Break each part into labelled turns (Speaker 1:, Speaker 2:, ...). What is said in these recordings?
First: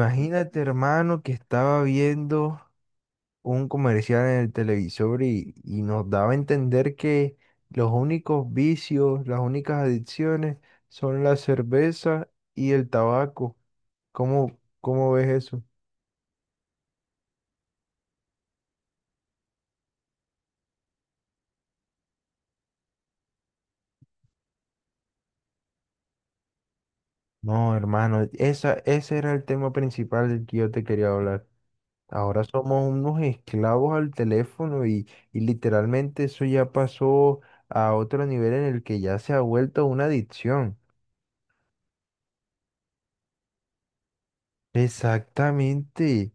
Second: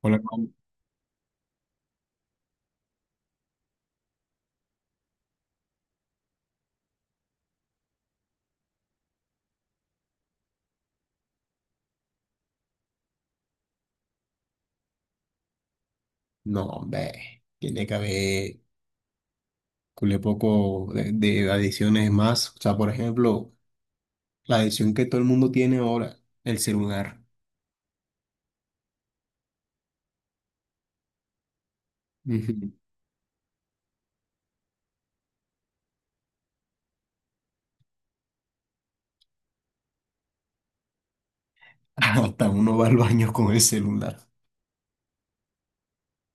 Speaker 1: Hola, ¿cómo?
Speaker 2: hermano, que estaba viendo un comercial en el televisor y nos daba a entender que los únicos vicios, las únicas adicciones son la cerveza y el tabaco. ¿Cómo ves eso?
Speaker 1: No, hombre, tiene que haber cule poco de adiciones más. O sea, por ejemplo, la adición que todo el mundo tiene ahora, el celular.
Speaker 2: No, hermano, ese era el tema principal del que yo te quería hablar. Ahora
Speaker 1: Ujú.
Speaker 2: somos unos esclavos al teléfono y literalmente eso ya pasó a otro nivel en el que ya se ha vuelto una adicción.
Speaker 1: Hasta uno va al baño con el celular.
Speaker 2: Exactamente.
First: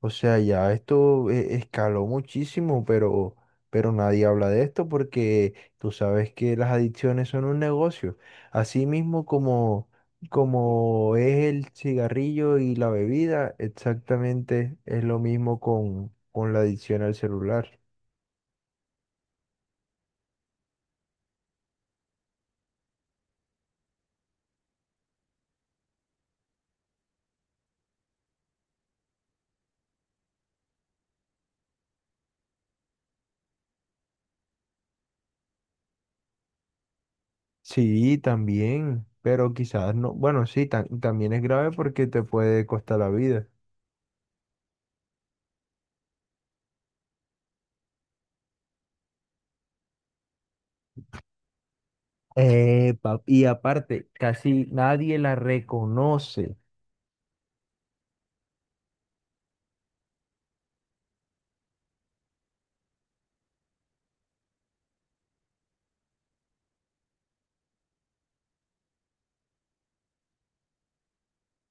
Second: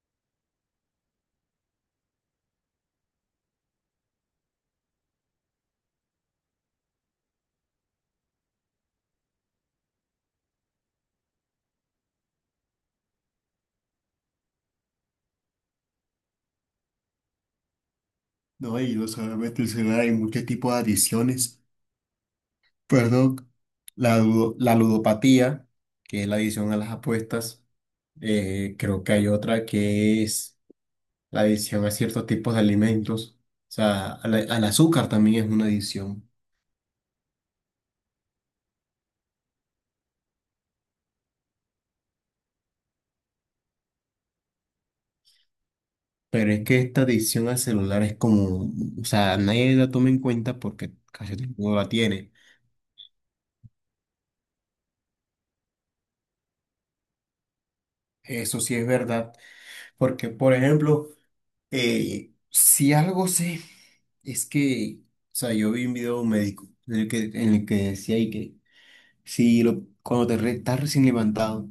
Speaker 2: O sea, ya esto escaló muchísimo, pero nadie habla de esto porque tú sabes que las adicciones son un negocio. Así mismo como, como es el cigarrillo y la bebida, exactamente es lo mismo con la adicción al celular.
Speaker 1: No, y no solamente el celular, hay muchos tipos de adiciones. Perdón. La ludopatía, que es la adición a las apuestas. Creo que hay otra que es la adición a ciertos tipos de alimentos. O sea, al azúcar también es una adición.
Speaker 2: Sí, también, pero quizás no. Bueno, sí, también es grave porque te puede costar la vida.
Speaker 1: Pero es que esta adicción al celular es como, o sea, nadie la toma en cuenta porque casi todo el mundo la tiene.
Speaker 2: Epa, y aparte, casi nadie la reconoce.
Speaker 1: Eso sí es verdad, porque, por ejemplo, si algo sé, es que, o sea, yo vi un video de un médico en el que decía ahí que si lo, cuando estás recién levantado,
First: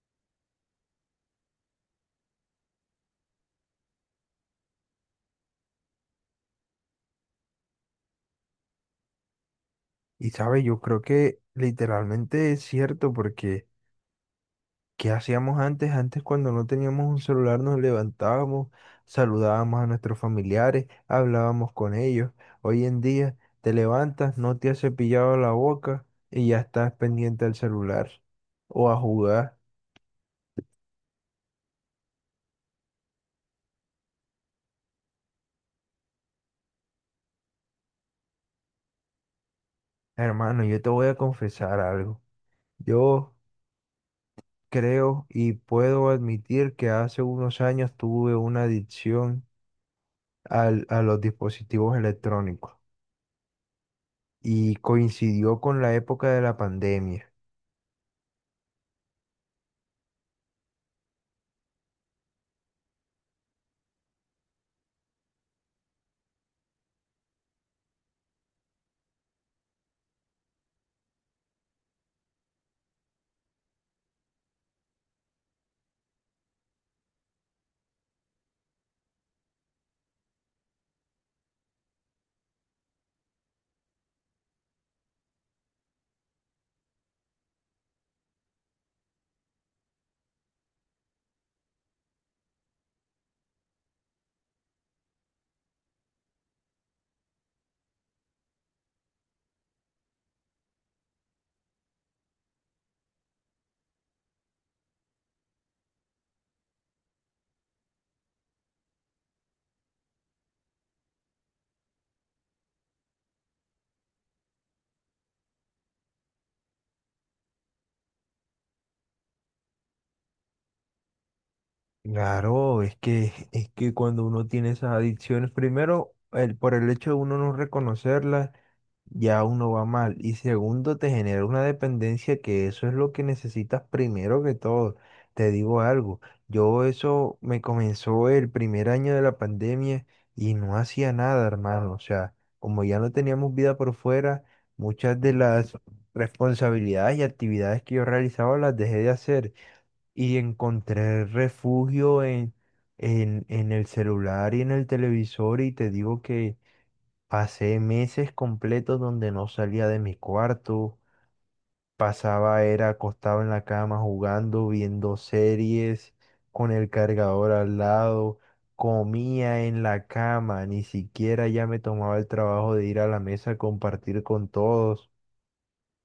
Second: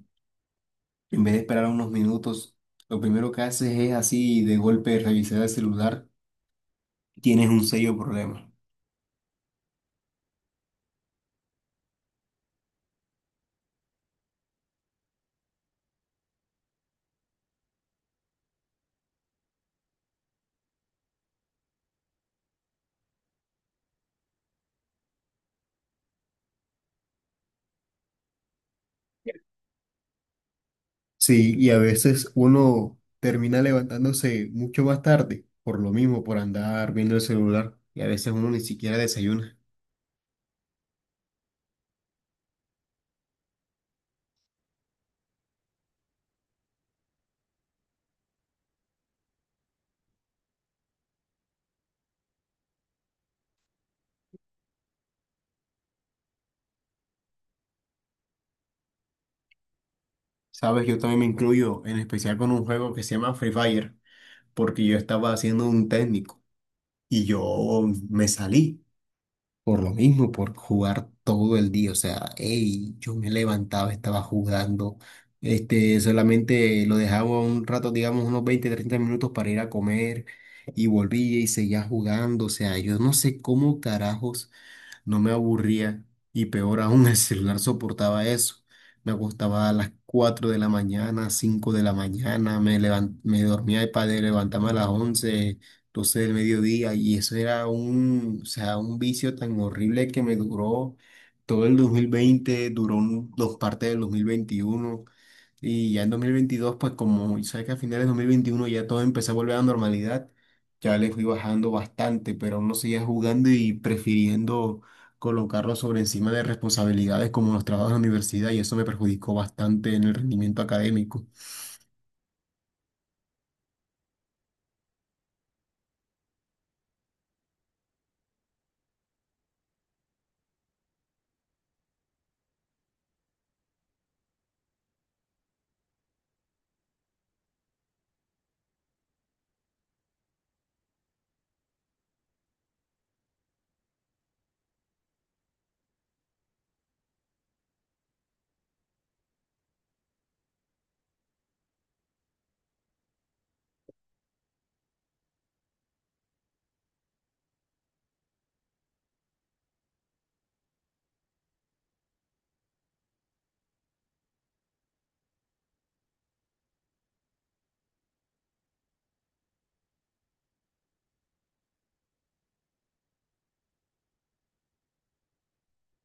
Speaker 1: en vez de esperar unos minutos, lo primero que haces es así de golpe revisar el celular, tienes un serio problema.
Speaker 2: Y sabes, yo creo que literalmente es cierto porque ¿qué hacíamos antes? Antes cuando no teníamos un celular nos levantábamos, saludábamos a nuestros familiares, hablábamos con ellos. Hoy en día te levantas, no te has cepillado la boca y ya estás pendiente al celular o a jugar.
Speaker 1: Sí, y a veces uno termina levantándose mucho más tarde, por lo mismo, por andar viendo el celular, y a veces uno ni siquiera desayuna.
Speaker 2: Hermano, yo te voy a confesar algo. Yo creo y puedo admitir que hace unos años tuve una adicción a los dispositivos electrónicos y coincidió con la época de la pandemia.
Speaker 1: Sabes, yo también me incluyo, en especial con un juego que se llama Free Fire, porque yo estaba haciendo un técnico y yo me salí. Por lo mismo, por jugar todo el día. O sea, hey, yo me levantaba, estaba jugando. Este, solamente lo dejaba un rato, digamos, unos 20 30 minutos para ir a comer y volvía y seguía jugando. O sea, yo no sé cómo carajos no me aburría y peor aún el celular soportaba eso. Me acostaba a las 4 de la mañana, 5 de la mañana, me dormía para levantarme a las 11 12 del mediodía, y eso era un, o sea, un vicio tan horrible que me duró todo el 2020, duró dos partes del 2021, y ya en 2022, pues como sabes que a finales de 2021 ya todo empezó a volver a la normalidad, ya le fui bajando bastante, pero aún no seguía jugando y prefiriendo colocarlo sobre encima de responsabilidades como los trabajos de la universidad, y eso me perjudicó bastante en el rendimiento académico.
Speaker 2: Claro, es que cuando uno tiene esas adicciones, primero, por el hecho de uno no reconocerlas, ya uno va mal. Y segundo, te genera una dependencia que eso es lo que necesitas primero que todo. Te digo algo, yo eso me comenzó el primer año de la pandemia y no hacía nada, hermano. O sea, como ya no teníamos vida por fuera, muchas de las responsabilidades y actividades que yo realizaba las dejé de hacer y encontré refugio en el celular y en el televisor y te digo que pasé meses completos donde no salía de mi cuarto, pasaba, era acostado en la cama jugando, viendo series, con el cargador al lado, comía en la cama, ni siquiera ya me tomaba el trabajo de ir a la mesa a compartir con todos.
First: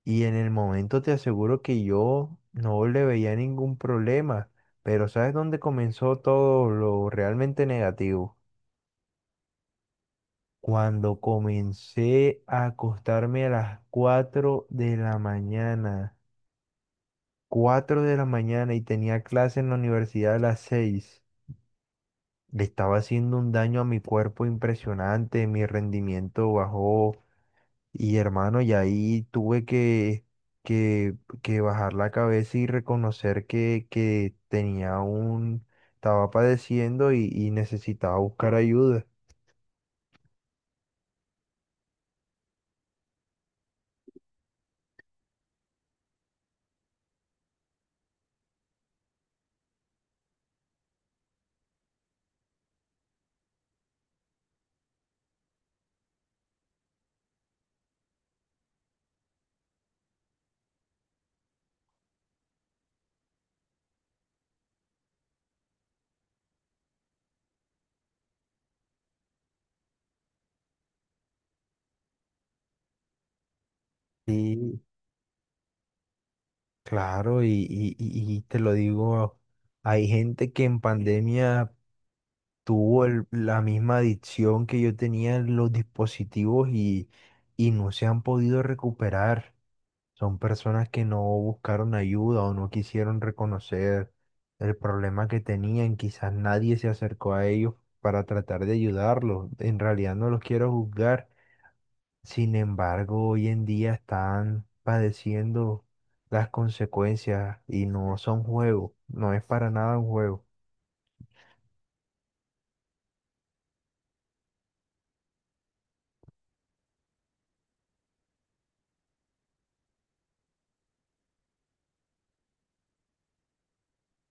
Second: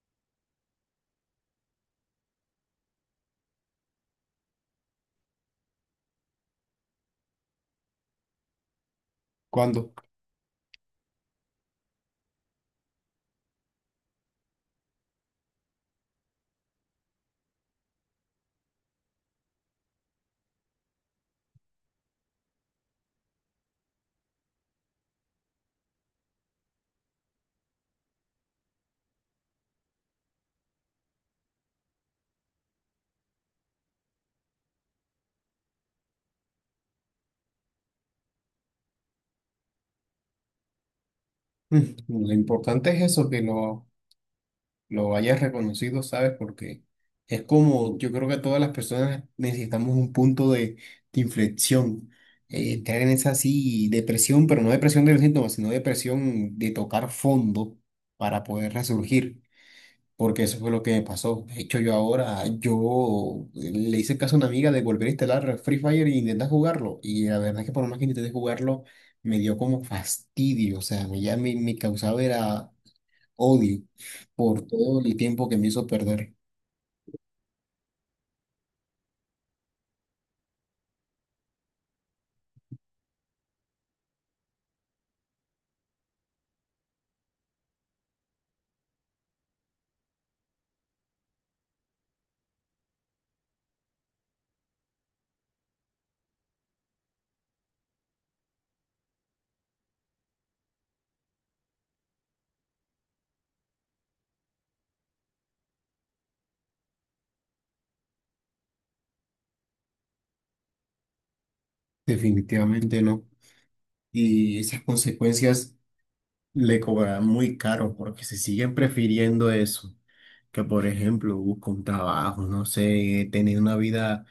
Speaker 2: Y en el momento te aseguro que yo no le veía ningún problema, pero ¿sabes dónde comenzó todo lo realmente negativo?
Speaker 1: Cuando.
Speaker 2: Cuando comencé a acostarme a las 4 de la mañana, 4 de la mañana y tenía clase en la universidad a las 6 le estaba haciendo un daño a mi cuerpo impresionante, mi rendimiento bajó. Y hermano, y ahí tuve que, que, que bajar la cabeza y reconocer que tenía un, estaba padeciendo y necesitaba buscar ayuda.
Speaker 1: mm, lo importante es eso, que no lo hayas reconocido, ¿sabes? Porque es como, yo creo que todas las personas necesitamos un punto de inflexión, entrar en esa así depresión, pero no depresión de los síntomas, sino depresión de tocar fondo para poder resurgir, porque eso fue lo que me pasó. De hecho, yo ahora, yo le hice caso a una amiga de volver a instalar Free Fire e intentar jugarlo, y la verdad es que por más que intenté jugarlo, me dio como fastidio, o sea, me ya me causaba era odio por
Speaker 2: Sí,
Speaker 1: todo el tiempo que me hizo perder.
Speaker 2: claro, y te lo digo, hay gente que en pandemia tuvo la misma adicción que yo tenía en los dispositivos y no se han podido recuperar. Son personas que no buscaron ayuda o no quisieron reconocer el problema que tenían. Quizás nadie se acercó a ellos para tratar de ayudarlos. En realidad no los quiero juzgar. Sin embargo, hoy en día están padeciendo las consecuencias y no son juegos. No es para nada un juego.
Speaker 1: Definitivamente no. Y esas consecuencias le cobrarán muy caro porque se siguen prefiriendo eso, que por ejemplo busco un trabajo, no sé, tener una vida,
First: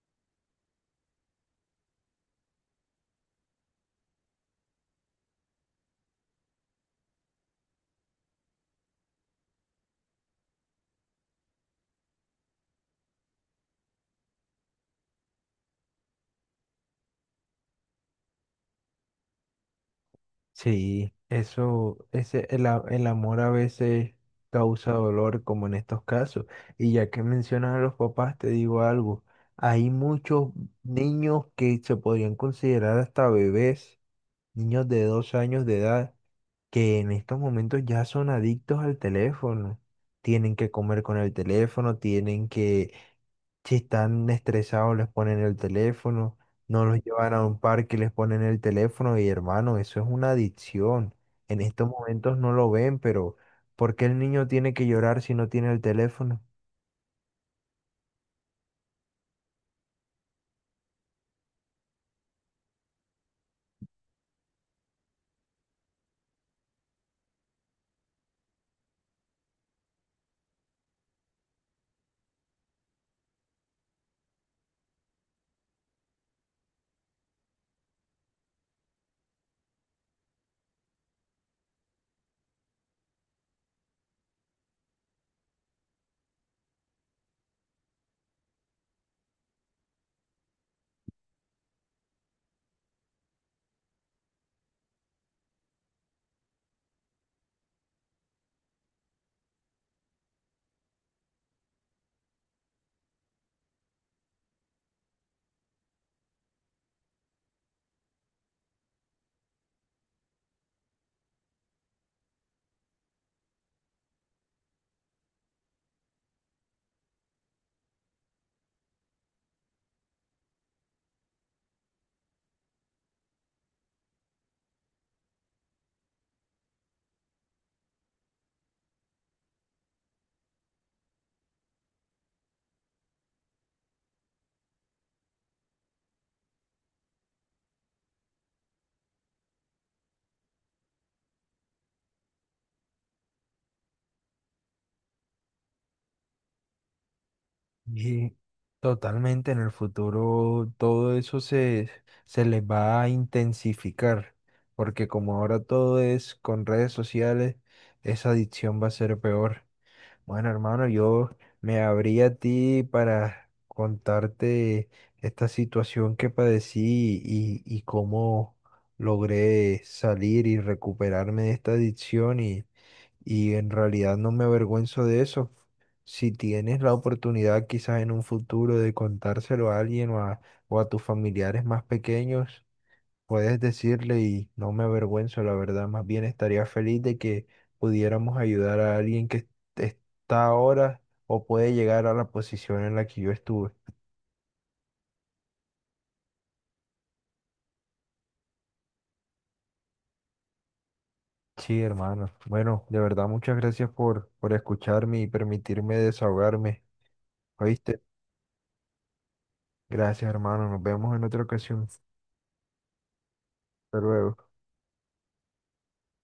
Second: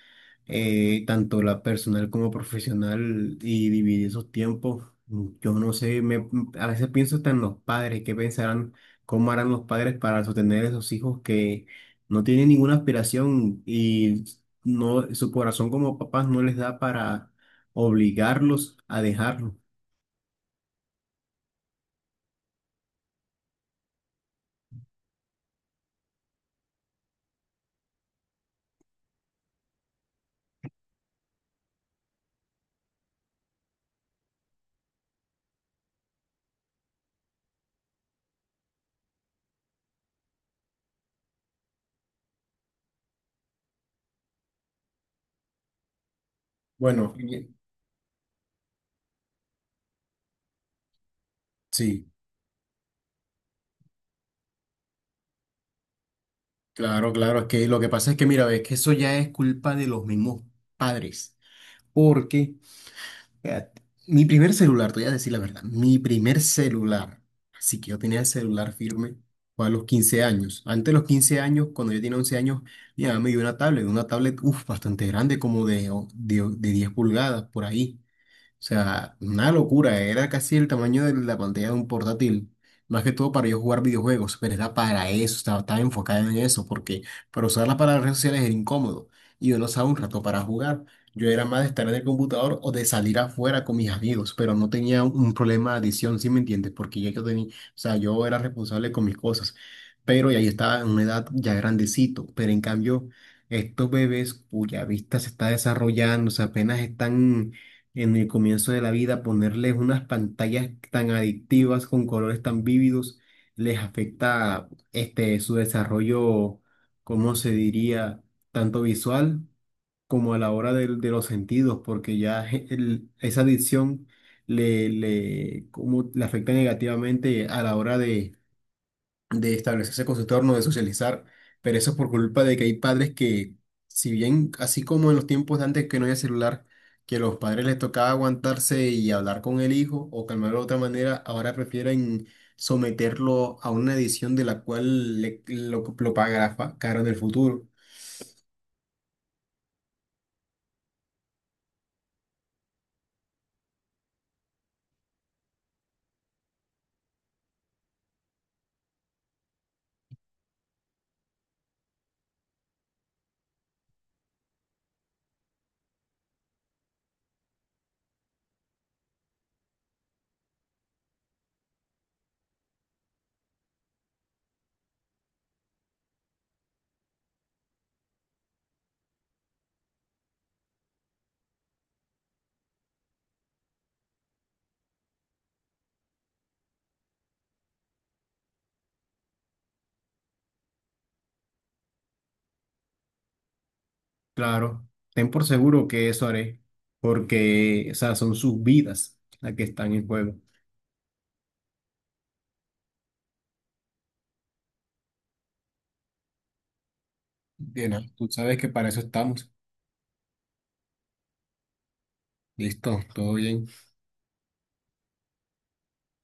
Speaker 1: tanto la personal como profesional y dividir esos tiempos. Yo no sé, a veces pienso hasta en los padres, qué pensarán, cómo harán los padres para sostener a esos hijos que no tienen ninguna aspiración y no, su corazón como papás no les da para obligarlos a dejarlo.
Speaker 2: Sí, eso, ese, el, a- el amor a veces causa dolor, como en estos casos. Y ya que mencionas a los papás, te digo algo. Hay muchos niños que se podrían considerar hasta bebés, niños de 2 años de edad, que en estos momentos ya son adictos al teléfono. Tienen que comer con el teléfono, tienen que si están estresados, les ponen el teléfono, no los
Speaker 1: Bueno,
Speaker 2: llevan a un parque, les ponen el teléfono y hermano, eso es una adicción. En estos
Speaker 1: sí,
Speaker 2: momentos no lo ven, pero ¿por qué el niño tiene que llorar si no tiene el teléfono?
Speaker 1: claro, claro, es que lo que pasa es que mira, es que eso ya es culpa de los mismos padres. Porque eh, mi primer celular, te voy a decir la verdad, mi primer celular, así que yo tenía el celular firme, fue a los 15 años. Antes de los 15 años, cuando yo tenía 11 años, mi mamá me dio una tablet, uf, bastante grande, como de 10 pulgadas por ahí. O sea, una locura, era casi el tamaño de la pantalla de un portátil, más que todo para yo jugar videojuegos, pero era para eso, estaba enfocada en eso, porque para usarla para las redes sociales era incómodo y yo no usaba un rato para jugar. Yo era más de estar en el computador o de salir afuera con mis amigos, pero no tenía un problema de adicción, ¿sí me entiendes? Porque ya yo tenía, o sea, yo era responsable con mis cosas, pero ya yo estaba en una edad ya grandecito, pero en cambio, estos bebés cuya vista se está desarrollando, o sea, apenas están en el comienzo de la vida, ponerles unas pantallas tan adictivas con colores tan vívidos, les afecta este, su desarrollo. ¿Cómo se diría? Tanto visual como a la hora de los sentidos, porque ya esa adicción como, le afecta negativamente a la hora de establecerse con su entorno, de socializar, pero eso es por culpa de que hay padres que, si bien, así como en los tiempos de antes que no había celular, que los padres les tocaba aguantarse y hablar con el hijo o calmarlo de otra manera, ahora prefieren someterlo a una edición de la cual lo pagará caro en el futuro.
Speaker 2: Y totalmente en el futuro todo se les va a intensificar, porque como ahora todo es con redes sociales, esa adicción va a ser peor. Bueno, hermano, yo me abrí a ti para contarte esta situación que padecí y cómo logré salir y recuperarme de esta adicción y en realidad no me avergüenzo de eso. Si tienes la oportunidad quizás en un futuro de contárselo a alguien o a tus familiares más pequeños, puedes decirle y no me avergüenzo, la verdad, más bien estaría feliz de que pudiéramos ayudar a alguien que est- está ahora o puede llegar a la posición en la que yo estuve.
Speaker 1: Claro, ten por seguro que eso haré, porque, o sea, son sus vidas las que están en juego.
Speaker 2: Sí, hermano. Bueno, de verdad, muchas gracias por escucharme y permitirme desahogarme.
Speaker 1: Bien, ah,
Speaker 2: ¿Oíste?
Speaker 1: tú sabes que para eso estamos.
Speaker 2: Gracias, hermano. Nos vemos en otra ocasión.
Speaker 1: Listo, todo bien.
Speaker 2: Hasta luego.